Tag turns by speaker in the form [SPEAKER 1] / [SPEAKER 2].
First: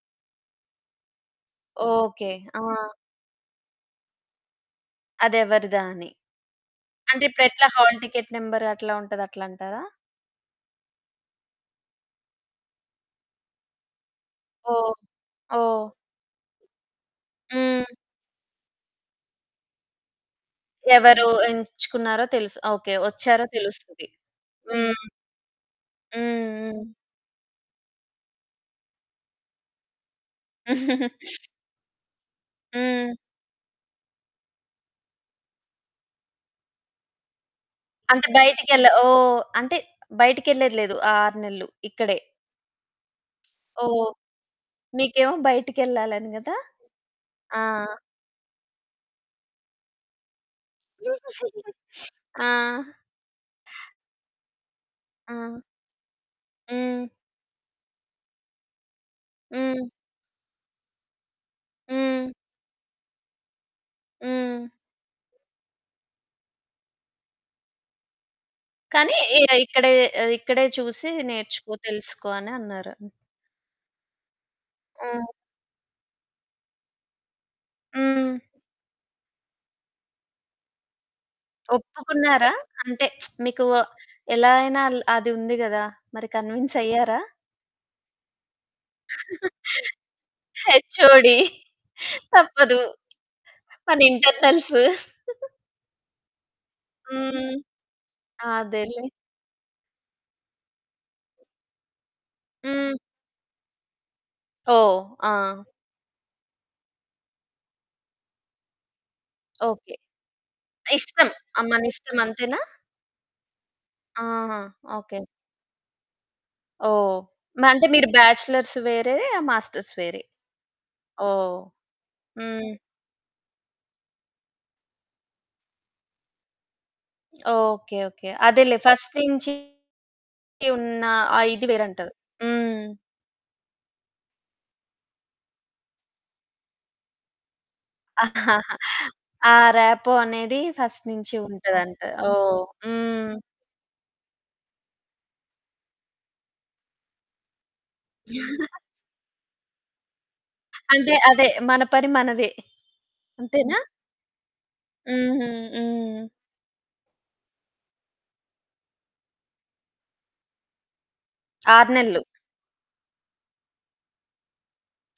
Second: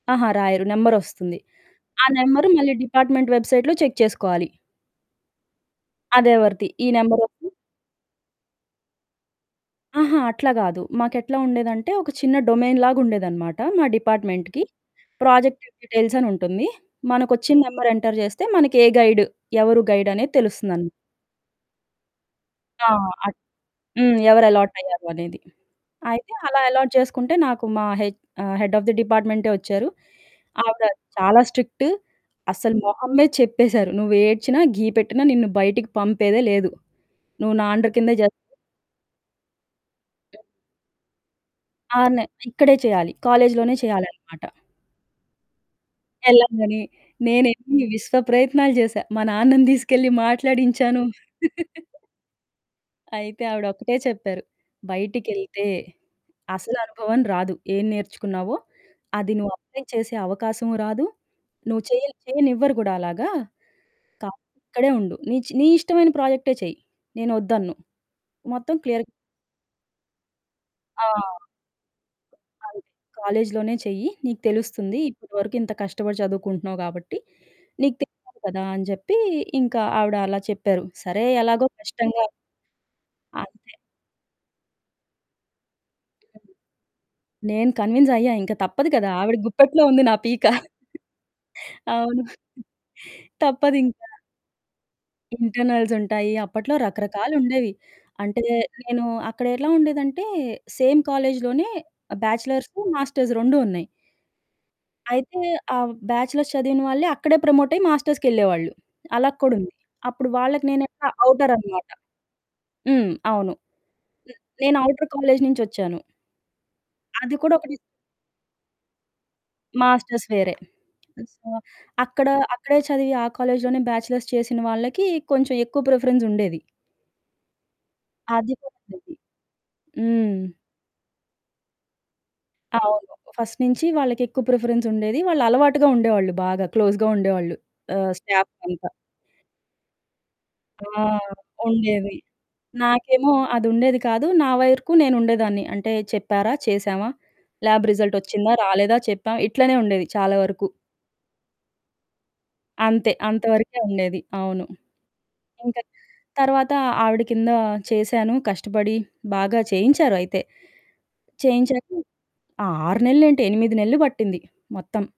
[SPEAKER 1] అహా! రాయరు. నెంబర్ ఒస్తుంది. ఆ
[SPEAKER 2] ఓకే.
[SPEAKER 1] నెంబరు
[SPEAKER 2] ఆ!
[SPEAKER 1] మళ్ళీ డిపార్ట్‌మెంట్ వెబ్‌సైట్‌లో చెక్ చేసుకోవాలి.
[SPEAKER 2] అదెవరిదా అని?
[SPEAKER 1] అదెవరిది? ఈ
[SPEAKER 2] అంటే,
[SPEAKER 1] నంబరోరిది
[SPEAKER 2] ఇప్పుడెట్లా హాల్ టికెట్ నంబర్ అట్లా ఉంటది అట్లంటారా?
[SPEAKER 1] అహా! అట్లా గాదు. మాకెట్లా ఉండేదంటే, ఒక చిన్న డొమైన్ లాగా ఉండేదనమాట మా డిపార్ట్‌మెంట్‌కి.
[SPEAKER 2] ఓహ్!
[SPEAKER 1] ప్రాజెక్ట్
[SPEAKER 2] ఓహ్!
[SPEAKER 1] డీటెయిల్స్ అని ఉంటుంది. మనకు ఒచ్చిన నెంబర్
[SPEAKER 2] హ్మ్.
[SPEAKER 1] ఎంటర్ జేస్తే, మనకే గైడ్? ఎవరు గైడ్? అనేది తెలుస్తుందని.
[SPEAKER 2] ఎవరు ఎంచుకున్నారో తెలుసు.
[SPEAKER 1] ఆ!
[SPEAKER 2] ఓకే
[SPEAKER 1] అట్
[SPEAKER 2] వచ్చారో తెలుస్తది.
[SPEAKER 1] హ్మ్. ఎవరు
[SPEAKER 2] హ్మ్.
[SPEAKER 1] అలాటయ్యారు అనేది. అయితే, అలా
[SPEAKER 2] హ్మ్.
[SPEAKER 1] అలాట్
[SPEAKER 2] హ్మ్.
[SPEAKER 1] జేసుకుంటే నాకు మా హెచ్ ఆ! హెడ్ ఆఫ్ ది డిపార్ట్‌మెంటే ఒచ్చారు. ఆవిడ చాలా స్ట్రిక్ట్. అస్సలు మొహం
[SPEAKER 2] హ్మ్.
[SPEAKER 1] మీద చెప్పేశారు నువ్వేడ్చినా, ఘీ పెట్టినా నిన్ను బయటికి పంపేదే లేదు. నువ్వు నా అండర్ కిందే
[SPEAKER 2] అంటే
[SPEAKER 1] జేయిలి.
[SPEAKER 2] బయటికెళ్ళే ఓహ్! అంటే
[SPEAKER 1] హ్మ్.
[SPEAKER 2] బయటికెళ్ళేది లేదు. ఆ 6 నెలలు
[SPEAKER 1] 6
[SPEAKER 2] ఇక్కడే.
[SPEAKER 1] నె ఇక్కడే చేయాలి. కాలేజిలోనే
[SPEAKER 2] ఓహ్!
[SPEAKER 1] చేయాలనమాట.
[SPEAKER 2] నీకేమో బయటికెళ్ళాలని గదా!
[SPEAKER 1] ఎళ్ళంగనే
[SPEAKER 2] ఆ!
[SPEAKER 1] నేనెన్ని విశ్వ ప్రయత్నాలు జేసా. మా నాన్నని దీసుకెళ్ళి మాట్లాడించాను.
[SPEAKER 2] ఆ!
[SPEAKER 1] అయితే, ఆవిడ ఒక్కటే చెప్పారు.
[SPEAKER 2] ఆ!
[SPEAKER 1] బయటికెళ్తే అసలు
[SPEAKER 2] హ్మ్.
[SPEAKER 1] అనుభవం రాదు. ఏం నేర్చుకున్నావో అది నువ్వు అప్లై
[SPEAKER 2] హ్మ్.
[SPEAKER 1] చేసే అవకాశము రాదు. నువ్వు చేయలే
[SPEAKER 2] హ్మ్.
[SPEAKER 1] చెయ్యాలేనివ్వరు గూడా అలాగా. కాబట్టి,
[SPEAKER 2] హ్మ్.
[SPEAKER 1] అక్కడే ఉండు. నీ చె నీ ఇష్టమైన ప్రాజెక్టే చెయి. నేను ఒద్దన్ను. మొత్తం క్లియర్
[SPEAKER 2] కానీ ఇగ ఇక్కడే ఆ! ఇక్కడే
[SPEAKER 1] ఆ!
[SPEAKER 2] చూసి నేర్చుకో, తెలుసుకో అని
[SPEAKER 1] అది.
[SPEAKER 2] అన్నారు.
[SPEAKER 1] కాలేజిలోనే చెయ్యి. నీకు తెలుస్తుంది.
[SPEAKER 2] హ్మ్.
[SPEAKER 1] ఇప్పటి వరకు ఇంత కష్టపడి చదువుకుంటున్నావు గాబట్టి, నీకు తెలియాలి
[SPEAKER 2] హ్మ్.
[SPEAKER 1] కదా! అని జెప్పి, ఇంకా ఆవిడ అలా చెప్పారు. సరే ఎలాగో కష్టంగా
[SPEAKER 2] ఒప్పుకున్నారా? అంటే, మీకు
[SPEAKER 1] అంతే.
[SPEAKER 2] ఎలా అయినా అల్ అది ఉంది గదా! మరి
[SPEAKER 1] హ్మ్,
[SPEAKER 2] కన్విన్స్ అయ్యారా?
[SPEAKER 1] నేను కన్విన్స్ అయ్యా. ఇంక తప్పదు కదా! ఆవిడ గుప్పెట్లో ఉంది నా పీక.
[SPEAKER 2] హెచ్ఓడీ
[SPEAKER 1] అవును.
[SPEAKER 2] తప్పదు.
[SPEAKER 1] తప్పదు
[SPEAKER 2] మన
[SPEAKER 1] ఇంకా.
[SPEAKER 2] ఇంటర్నల్స్.
[SPEAKER 1] ఇంటర్నల్స్ ఉంటాయి. అప్పట్లో
[SPEAKER 2] హ్మ్.
[SPEAKER 1] రకరకాలుండేవి. అంటే
[SPEAKER 2] అదేలే.
[SPEAKER 1] నేను అక్కడ ఎట్లా ఉండేదంటే, సేమ్ కాలేజిలోనే ఆహ్, బ్యాచిలర్స్,
[SPEAKER 2] హ్మ్.
[SPEAKER 1] మాస్టర్స్ 2 ఉన్నయి.
[SPEAKER 2] ఓహ్!
[SPEAKER 1] అయితే,
[SPEAKER 2] ఆ!
[SPEAKER 1] ఆహ్, బ్యాచిలర్స్ చదివిన వాళ్ళే అక్కడే ప్రమోటయి మాస్టర్స్‌కెళ్ళేవాళ్ళు అలా కూడా ఉంది.
[SPEAKER 2] ఓకే.
[SPEAKER 1] అప్పుడు వాళ్ళకి నేనిక
[SPEAKER 2] ఇష్టం. ఆ!
[SPEAKER 1] ఔటరనమాట.
[SPEAKER 2] మనిష్టం అంతేనా?
[SPEAKER 1] హ్మ్. అవును. న్
[SPEAKER 2] ఆహా!
[SPEAKER 1] నేను ఔటర్
[SPEAKER 2] ఓకే.
[SPEAKER 1] కాలేజి నుంచి ఒచ్చాను.
[SPEAKER 2] ఓహ్!
[SPEAKER 1] అది కూడా
[SPEAKER 2] మ
[SPEAKER 1] 1
[SPEAKER 2] అంటే మీరు బ్యాచలర్స్ వేరేయే మాస్టర్స్
[SPEAKER 1] మాస్టర్స్
[SPEAKER 2] వేరేయి.
[SPEAKER 1] వేరే. ఆ! సో,
[SPEAKER 2] ఓహ్!
[SPEAKER 1] అక్కడ
[SPEAKER 2] హ్మ్.
[SPEAKER 1] అక్కడే చదివి ఆ కాలేజిలోనే బ్యాచిలర్స్ చేసిన వాళ్ళకి, కొంచెం ఎక్కువ ప్రిఫరెన్స్ ఉండేది.
[SPEAKER 2] ఓకే. ఓకే.
[SPEAKER 1] ఆధికం
[SPEAKER 2] అదేలే
[SPEAKER 1] ఉండేది.
[SPEAKER 2] ఫస్ట్ నుంచి
[SPEAKER 1] హ్మ్.
[SPEAKER 2] ఉన్నా. ఆ ఇది వేరంటారు. హ్మ్.
[SPEAKER 1] అవును. ఫస్ట్ నుంచి వాళ్ళకెక్కువ ప్రిఫరెన్స్ ఉండేది. వాళ్ళు అలవాటుగా ఉండేవాళ్ళు. బాగా క్లోజ్‌గా ఉండేవాళ్ళు. ఆహ్, స్టాఫ్ అంతా.
[SPEAKER 2] ఆ ర్యాపో అనేది
[SPEAKER 1] ఆ!
[SPEAKER 2] ఫస్ట్ నుంచి ఉంటదంట.
[SPEAKER 1] ఉండేది.
[SPEAKER 2] ఓహ్!
[SPEAKER 1] నాకేమో
[SPEAKER 2] హ్మ్.
[SPEAKER 1] అది ఉండేది కాదు. నా వైరుకు నేను ఉండేదాన్ని. అంటే, చెప్పారా? చేసామా? ల్యాబ్ రిజల్ట్ ఒచ్చిందా? రాలేదా? చెప్పాం. ఇట్లనే ఉండేది చాలా వరకు.
[SPEAKER 2] అంటే, అదే మన పని మనది.
[SPEAKER 1] అంతే
[SPEAKER 2] అంతేనా?
[SPEAKER 1] అంతవరకే ఉండేది. అవును.
[SPEAKER 2] హుహు.
[SPEAKER 1] ఇంకా
[SPEAKER 2] హ్మ్.
[SPEAKER 1] తర్వాత ఆవిడ కింద చేసాను. కష్టపడి బాగా చేయించారు అయితే. చేయించాక
[SPEAKER 2] 6 నెలలు.
[SPEAKER 1] ఆ! 6 నెలలేంటి? 8 నెలలు బట్టింది మొత్తం.